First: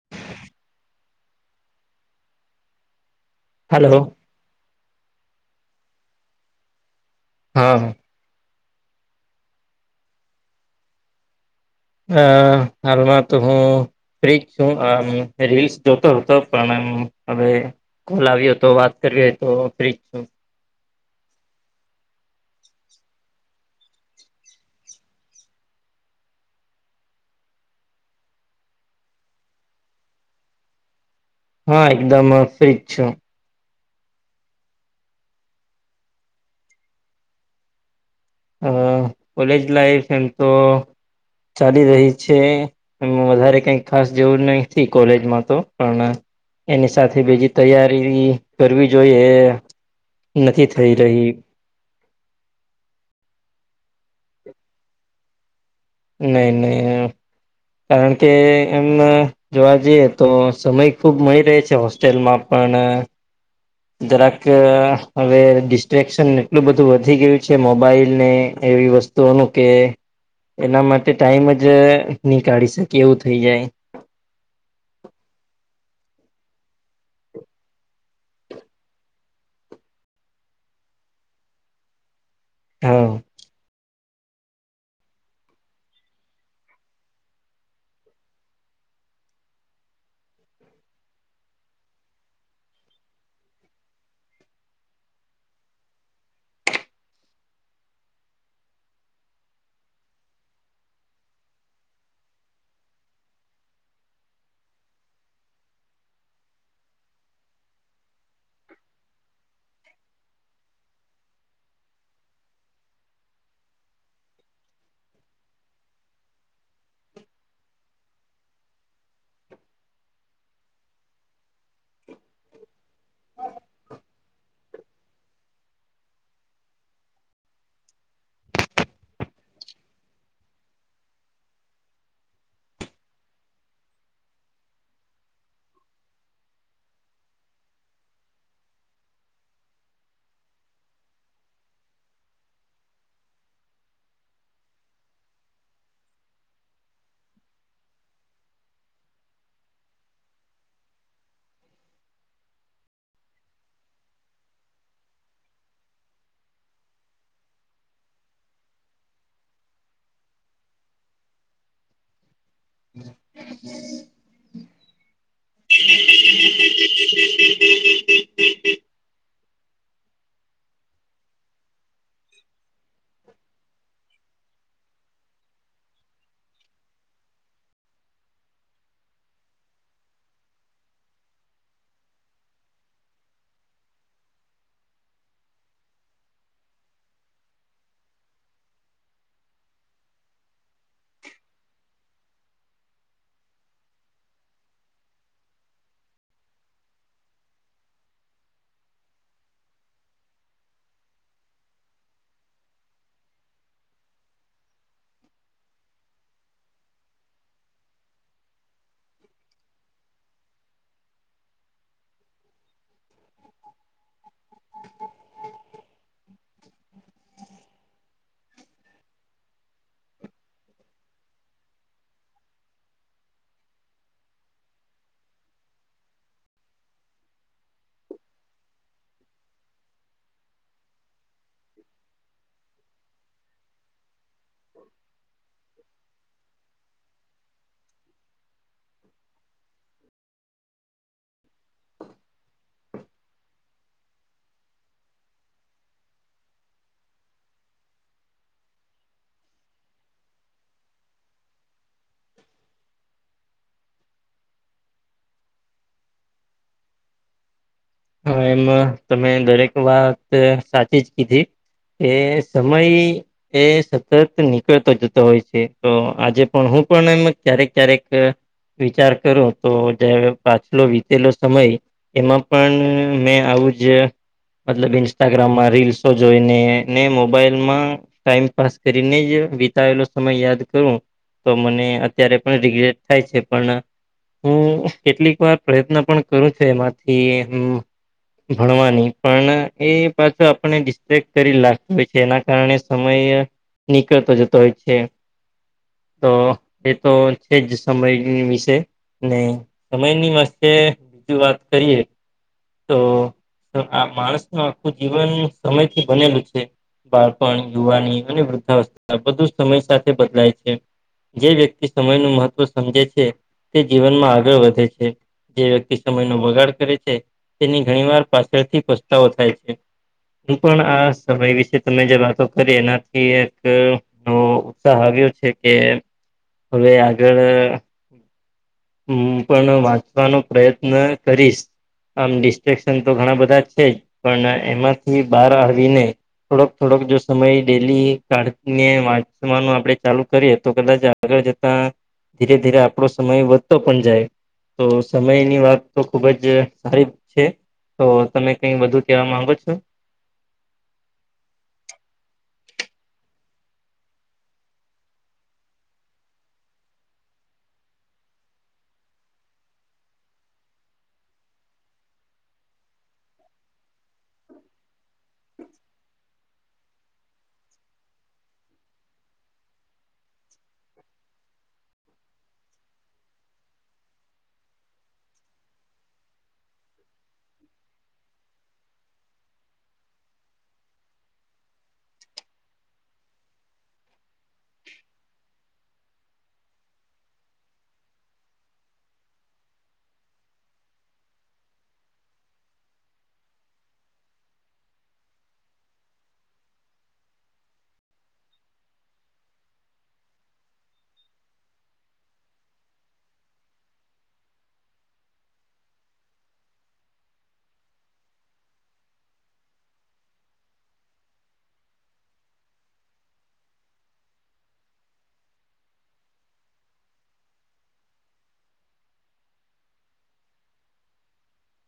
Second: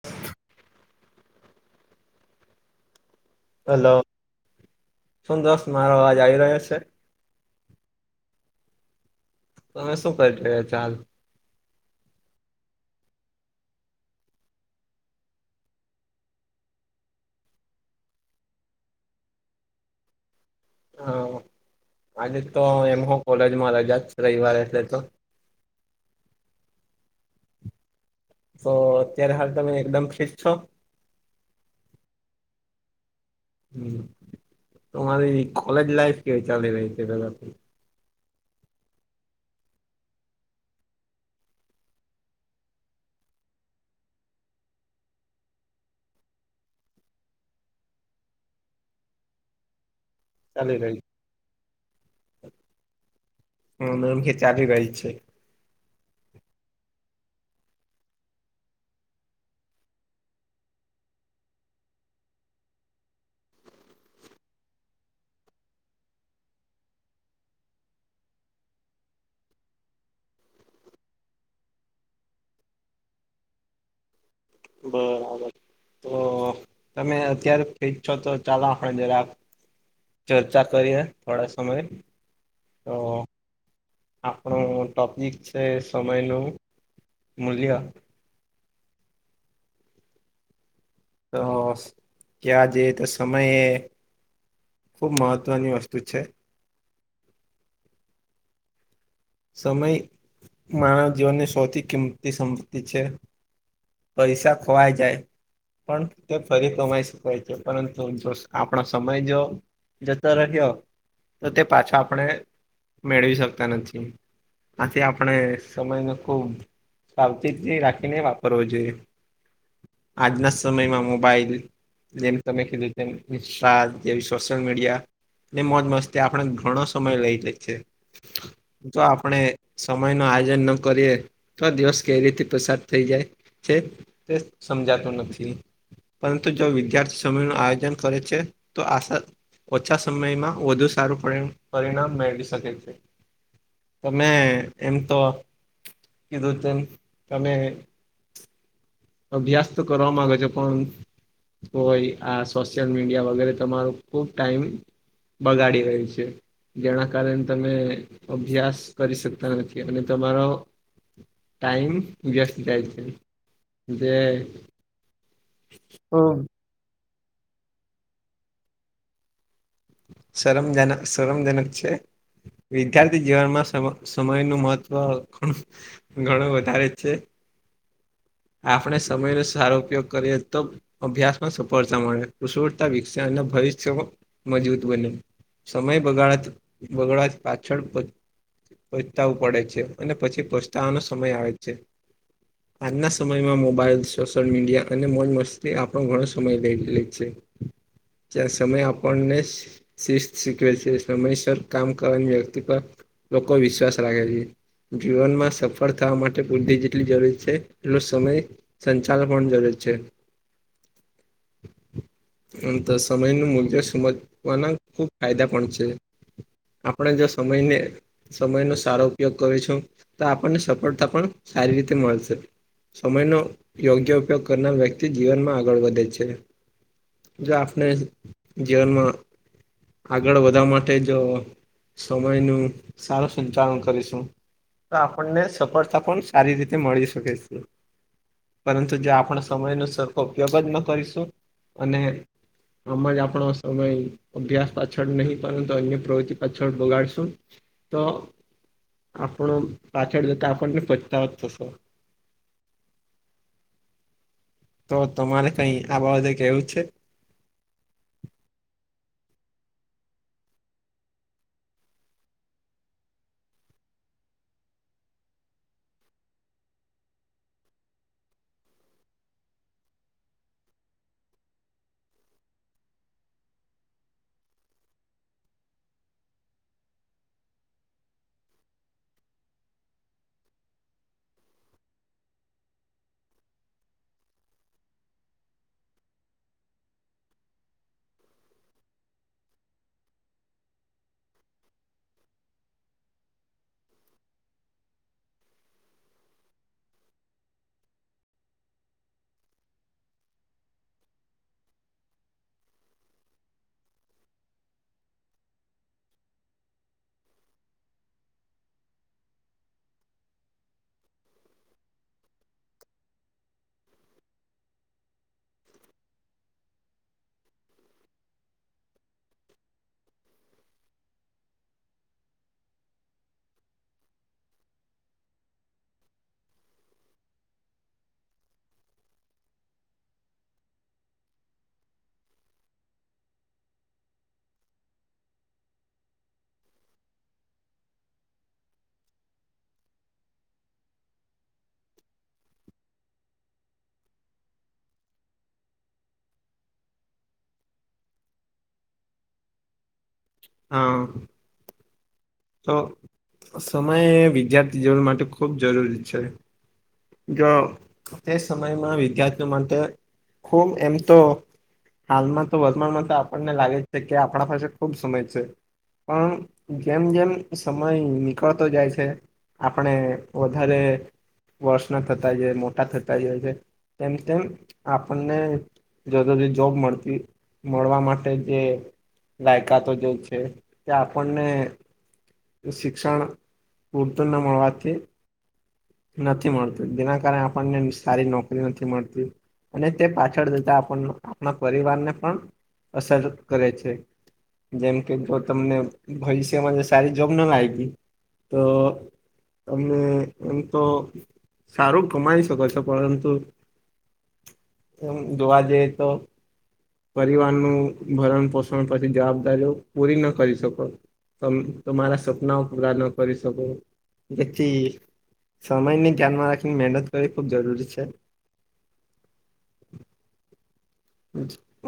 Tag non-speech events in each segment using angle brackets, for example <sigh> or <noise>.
<inaudible> Hello, શુ દોસ્ત મારો આવાજ આવી રહ્યો છે. હા. તમે શું કરી રહ્યાં <unintelligible> આ હાલમાં તું હું રિલ્સ આ આમ રિલ્સ જોતો હતો પણ હવે કોલ આવ્યો તો વાત કરવી હોય તો ફ્રી જ છું. હા આજે તો એમ હો કોલેજમાં રજા જ રવિવારે એટલે તો તો અત્યારે હાલ તમે એકદમ ફ્રી છો? હા એકદમ ફ્રી જ છું. હમ્મ તમારી કોલેજ લાઈફ કેવી ચાલી રહી છે પેલા તો. હમ્મ, કોલેજ લાઈફ એમ તો ચાલી રહી છે. એમ વધારે કઈ ખાસ જેવું નહી કોલેજમાં તો પણ એની સાથે બીજી તૈયારી કરવી જોઈએ નથી થઈ રહી. મતલબ કે ચાલી રહી છે. નહી નહી કારણ કે એમ. જોવા જઈએ તો સમય ખુબ મળી રહે છે હોસ્ટેલમાં પણ. જરાક હવે ડિસ્ટ્રેક્શન એટલું બધું વધી ગયું છે મોબાઈલને. એવી વસ્તુઓનું કે એના માટે ટાઈમ જ ની કાઢી શકે એવું થઈ જાય. બરાબર. તો તમે અત્યારે ફ્રી છો, તો ચાલો આપણે જરા ચર્ચા કરીએ થોડા સમય તો હા આપણો ટોપિક છે, સમય નું મૂલ્ય. તો ક્યા જે તો સમયે ખૂબ મહત્ત્વની વસ્તુ છે. સમય માનવ જીવનની સૌથી કિંમતી સંપતિ છે. પૈસા ખોવાય જાય પણ તે ફરી કમાઈ શકાય છે, પરંતુ જો આપણો સમય જો જતો રહ્યો તો તે પાછો આપણે મેળવી શકતા નથી. આથી આપણે સમયને ખુબ સાવચેતી રાખીને વાપરવો જોઈએ. આજના સમયમાં મોબાઈલ ગેમ તમે ખલ. તેમ ઇન્સ્ટા જેવી સોશિયલ મીડિયા એ મોજ મસ્તી આપણે ઘણો સમય લઈ લે છે. જો આપણે સમય ન આયોજન ન કરીએ. તો આ દિવસ કવી રીતે પસાર થઈ જાય છે તે સમજાતું નથી. પરંતુ જો વિદ્યાર્થી સમયનું આયોજન કરે છે તો આશા. ઓછા સમયમાં વધુ સારું પર પરિણામ મેળવી શકે છે. તમે એમ તો કીધું તેમ તમે. અભ્યાસ તો કરવા મામાંગે છે પણ. હોય આ સોશિયલ મીડિયા વગેરે તમારો ખુબ ટાઈમ. બગાડી રહી છે. જેના કારણે તમે અભ્યાસ કરી શકતા નથી અને તમારો. ટાઈમ જસ્તી જાય છે. હમ. બે. <inaudible> સરરમ જન શરમ જન છે. વિદ્યાર્થી જીવનમાં સમ સમય નું મહત્વ ઘણું વધારે છે. આપણે સમયનો સારો ઉપયોગ કરીએ તો. અભ્યાસમાં સફળતા મળે કુશળતા વિક અને ભવિષ્ય મજબૂત બને. સમય બગાડત બગડત પાછળ. પહચતાું પડે છે અને પછી પહચતાવાનો સમય આવે છે આના. સમયમાં મોબાઈલ સોશિયલ મીડિયા અને મોજ મસ્તી આપણો ઘણો સમય લઈ લે છે. ત્યાં સમયે આપણને. શિ શીિકવેશ્વર કામ કરવાની વ્યક્તિ પર લોકો વિશ્વાસ રાખે છે જીવનમાં સફળ થવા માટે બુદ્ધિ જેટલી જરૂરી છે. એટલો સમય સંચાલ પણ જરૂર છે. અંત સમયનું મૂલ્ય સમજવાના ખુબ ફાયદા પણ છે. આપણે જો સમયને. સમયનોો સારો ઉપયોગ કરું છું તો આપણને સફળતા પણ સારી રીતે મળશે. સમયનો યોગ્ય ઉપયોગ કરનાર વ્યક્તિ જીવનમાં આગળ વધે છે. જો આપને જીવનમાં. આગળ વધવા માટે જ સમયનું સારું સંચાલન કરીશું. તો આપણને સફળતા પણ સારી રીતે મળી શકે છે. પરંતુ જે આપણે સમય ન સરખો ઉપયોગ જ ન કરીશું અને. ઓમજ આપણો સમય. અભ્યાસ પાછળ નહીં પરંતુ અન્ય પ્રવૃત્તિ પાછળ બગાડશું તો. આપણો પાછળ જતા આપણને પછતાવો જ થશે. <inaudible> તો તમારે કઈ આ બાબતે કેવું છે. હા એમ તમે દરેક વાત સાચી જ કીધી. એ સમય એ સતત નીકળતો જતો હોય છે તો આજે પણ હું પણ એમ ક્યારેક ક્યારેક. વિચાર કરું તો જે પાછલો વીતેલો સમય એમાં. પણ મેં આવું જ. મતલબ ઇન્સ્ટાગ્રામમાં રીલ્સો જોઈને ને મોબાઈલમાં. ટાઈમ પાસ કરીને જ વિતાયેલો સમય યાદ કરું. તો મને અત્યારે પણ રિગ્રેટ થાય છે પણ. હું કેટલીક વાર પ્રયત્ન પણ કરું છું એમાંથી હ. ભણવાની પણ એ પાછ આપને ડિસ્ટક કરી લાગતું હોય છે એના. કારણે સમય નીકળતો જતો હોય છે. તો એ તો છે જ સમયની વિશે. ને સમયની વસ્તે બીજી વાત કરીએ. તો તો આ માણસનું આખું જીવન સમયથી બનેલું છે. બાળપણ, યુવાની અને વૃદ્ધાવસ્થા બધું સમય સાથે બદલાય છે. જે વ્યક્તિ સમયનું મહત્વ સમજે છે તે જીવનમાં આગળ વધે છે. જે વ્યક્તિ સમયનો બગાડ કરે છે, તેની ઘણી વાર પાછળથી પસ્તાવો થાય છે. હું પણ આ સમય વિશે તમે જે વાતો કરી એનાથી એક. નો ઉત્સાહ આવ્યો છે કે હવે આગળ. હું પણ વાંચવાનો પ્રયત્ન કરીશ. આમ ડિસ્ટ્રેક્શન તો ઘણા બધા છે જ પણ એમાંથી બહાર આવીને. થોડોક થોડોક જો સમય ડેલી કાઢને વાચવાનું આપડે ચાલુ કરીએ તો કદાચ આ. આગળ જતા ધીરે ધીરે આપણો સમય વધતો પણ જાય. તો સમયની વાત તો ખૂબ જ સારી જ છે. તો તમે કઈ વધુ કેવા માંગો છો? હા. તો સમય વિદ્યાર્થી જરૂર માટે ખૂબ જરૂરી છે. જો તે સમયમાં વિદ્યાર્થીઓ માટે ખૂબ એમ તો. હાલમાં તો વર્તમાનમાં તો આપણને લાગે જ છે કે આપણા પાસે ખૂબ સમય છે. પણ જેમ જેમ. એ સમય નીકળતો જાય છે આપણે વધારે. વર્ષના થતા જઈએ, મોટા થતા જઇએ છે તેમ તેમ આપણને. જરૂરી જોબ મળતી મળવા માટે જે. લાયકાતો જે છે તે આપણને. શિક્ષણ પૂરતું ન મળવાથી. નથી મળતું. જેના કારણે આપણને સારી નોકરી નથી મળતી. અને તે પાછળ જતા આપણન આપણા પરિવારને પણ અસર કરે છે. જેમ કે જો તમને ભવિષ્યમાં સારી જોબ ના લાગી તો. તમે એમ તો સારું કમાઈ શકો છો પરંતુ. એમ જોવા જઈએ તો. પરિવારનું ભરણ પોષણ પછી જવાબદારીઓ પૂરી ન કરી શકો. તમ તમારા સપનાઓ પૂરા ન કરી શકો જેથી. સમયને ધ્યાનમાં રાખીને મહેનત કરવી ખૂબ જરૂરી છે.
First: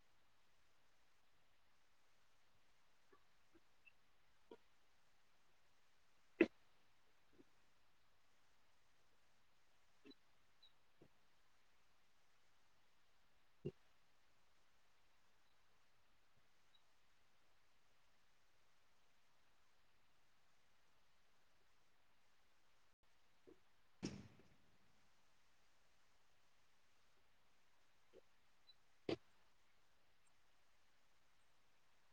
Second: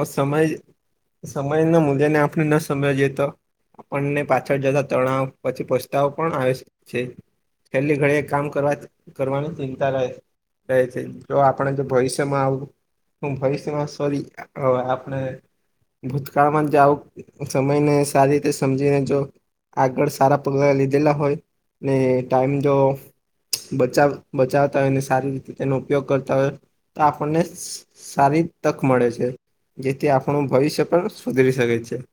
અ સમય સમયના મૂલ્યને આપણે ન સમજીએ તો આપણને પાછળ જતા તણાવ પછી પસ્તાવ પણ આવે છે. છેલ્લી ઘડી એક કામ કરવા કરવાની ચિંતા રહે. જ છે જો આપણા જો ભૈષમ આવ હું ભયસમ હ આપણે. ભૂતકાળમાં જ આવું સમયને સારી રીતે સમજીને જો આગળ સારા પગલા લીધેલા હોય ને ટાઈમ જો બચાવ બચાવતા હોયને સારી રીતે તેનો ઉપયોગ કરતા હોય. તો આપણને સારી તક મળે છે. જેથી આપણું ભવિષ્ય પણ સુધરી શકે છે.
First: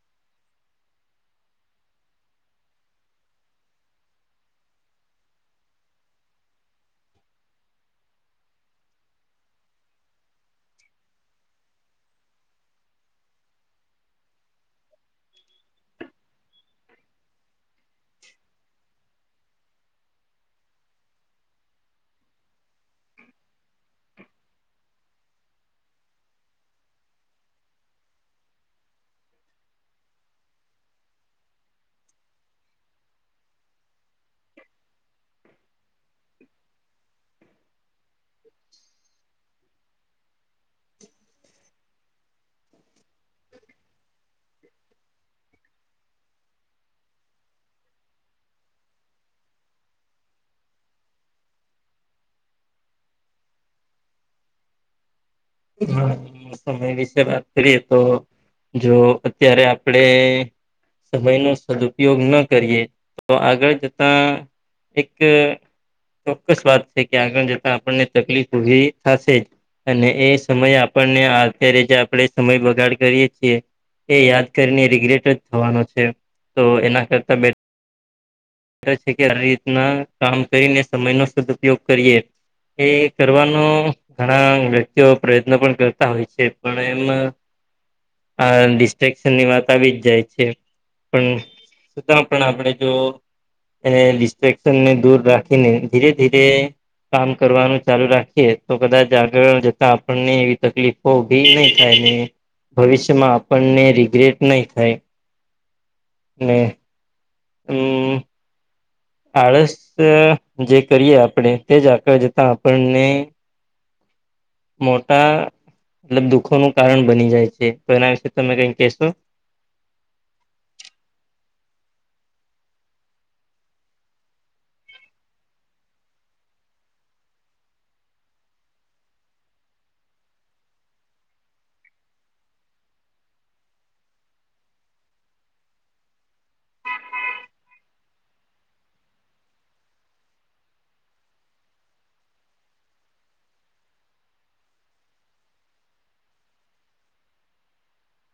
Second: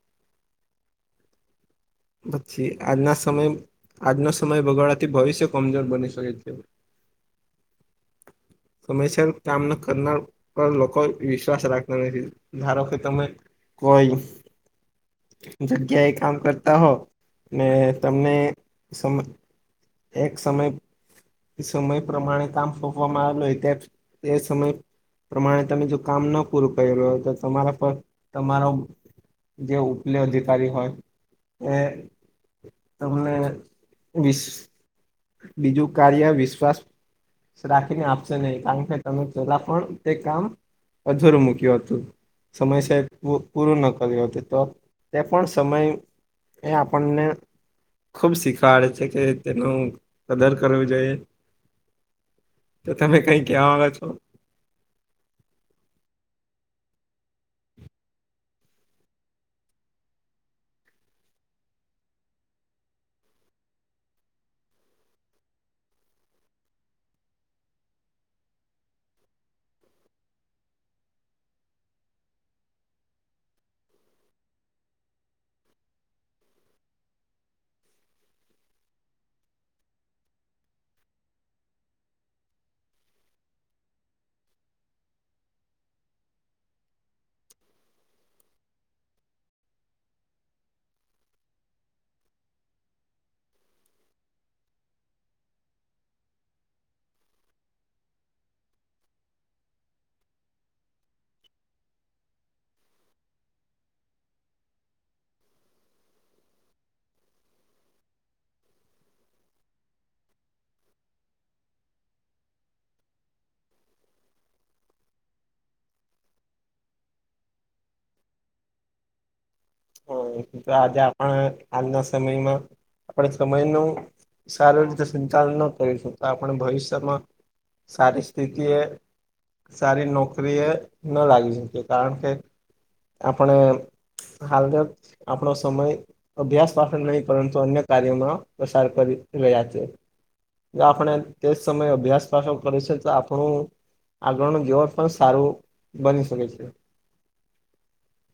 <inaudible> પછી આજના સમય આજનો સમય બગાડવાથી ભવિષ્ય કમજોર બની શકે છે. સમયસર કામ ન કરનાર પર લોકોએ વિશ્વાસ રાખતા નથી. ધારો કે તમે કોઈ જગ્યાએ કામ કરતા હો ને તમને સમય એક સમય સમય પ્રમાણે કામ સોપવામાં આવેલું હોય તે તે સમય પ્રમાણે તમે જો કામ ન પૂરું કરેલું હોય તો તમારા પર તમારો જે ઉપલે અધિકારી હોય. એ તમને વિશ બીજું કાર્ય વિશ્વાસ રાખીને આપશે નહીં. કારણ કે તમે પોલા પણ તે કામ અધર મૂકત હતું. સમયસ પૂરોું ન કર્યું. તો તે પણ સમય એ આપણને ખુબ શીખાડે છે કે તેનું કદર કરવી જોઈએ. તો તમે કઈ ક્યાં વાળા છો? હા સમય વિશે વાત કરીએ તો જો અત્યારે આપડે સમય નો સદુપયોગ ન કરીએ તો આગળ જતા એક ચોક્કસ વાત છે કે આગળ જતા આપણને તકલીફ ઉઊભી થશે અને એ સમય આપણને અત્યારે જે આપણે સમય બગાડ કરીએ છીએ. એ યાદ કરીને રિગ્રેટ જ થવાનો છે. તો એના કરતા બે છે કે આ રીતના કામ કરીને સમય નો સદઉપયોગ કરીએ. એ કરવાનું ઘણા વ્યક્તિઓ પ્રયત્ન પણ કરતા હોય છે. પણ એમ આ ડિસ્ટ્રક્શન ની વાત આવી જ જાય છે. પણ છતાં પણ આપણે જો એ ડિસ્ટ્રેક્શનને દૂર રાખીને ધીરે ધીરે કામ કરવાનું ચાલુ રાખીએ તો કદાચ આગળ જતા આપણને એવી તકલીફ ભી નહી થાયને ભવિષ્યમાં આપણને રિગ્રેટ નહી થાય. અને હ. આળસ જે કરીએ આપણે તે જ આગળ જતા આપણને મોટા મતલબ દુઃખો નું કારણ બની જાય છે. તો એના વિશે તમે કઈ કહેશો? હા તો આજે આપણ હાલના સમયમાં આપણે સમય ન સારી રીતે સંિચાલ ન કરી શકતા આપણે ભવિષ્યમાં. સારી સ્થિતિ એ સારી નોકરી એ ન લાગી શકીએ કારણ કે આપણે. હાલના આપણો સમય. અભ્યાસ પાઠ નહીં પરંતુ અન્ય કાર્યોમાં પસાર કરી રહ્યા છે. જો આપણે તે જ સમયે અભ્યાસ પાછો કર છે તો આપણું આગળનું જવ પણ સારું બની શકે છે.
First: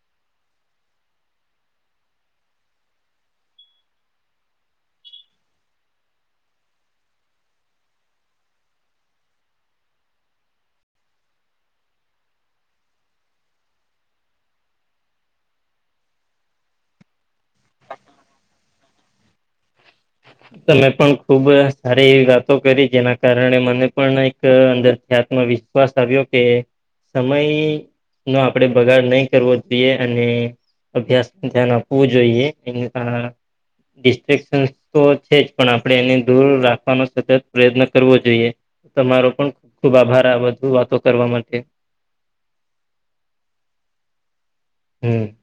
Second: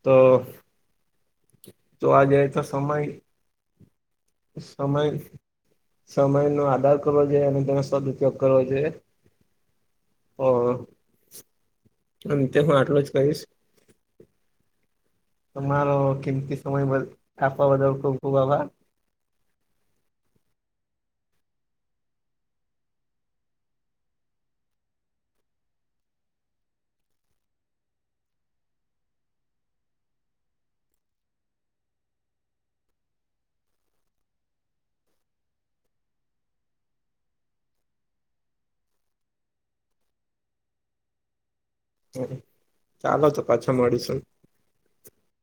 તો તો આ જાય તો સમય સમય સમયનોો આધાર કરવો જોઈએ અને તેનો સદઉપયોગ કરવો જોઈએ. હ. અમ તે હું આટલું જ કહીશ. તમારો કેમતી સમય બ આપપવા બદલ ખબ ખૂબ આભાર. તમે પણ ખુબ સારી એવી વાતો કરી જેના કારણે મને પણ એક અંદર ખ્યાત્મ વિશ. વિશ્વાસ આવ્યો કે સમય નો આપણે બગાડ નહી કરવો જોઈએ અને. અભ્યાસ ધ્યાન આપવું જોઈએ એ ડિસ્ટશ તો. છે જ પણ આપણે એને દૂર રાખવાનો સતત પ્રયત્ન કરવો જોઈએ. તમારો પણબ ખુબ આભાર આ બધું વાતો કરવા માટે. હ ચાલો તો પાછા મળીશું. હમ.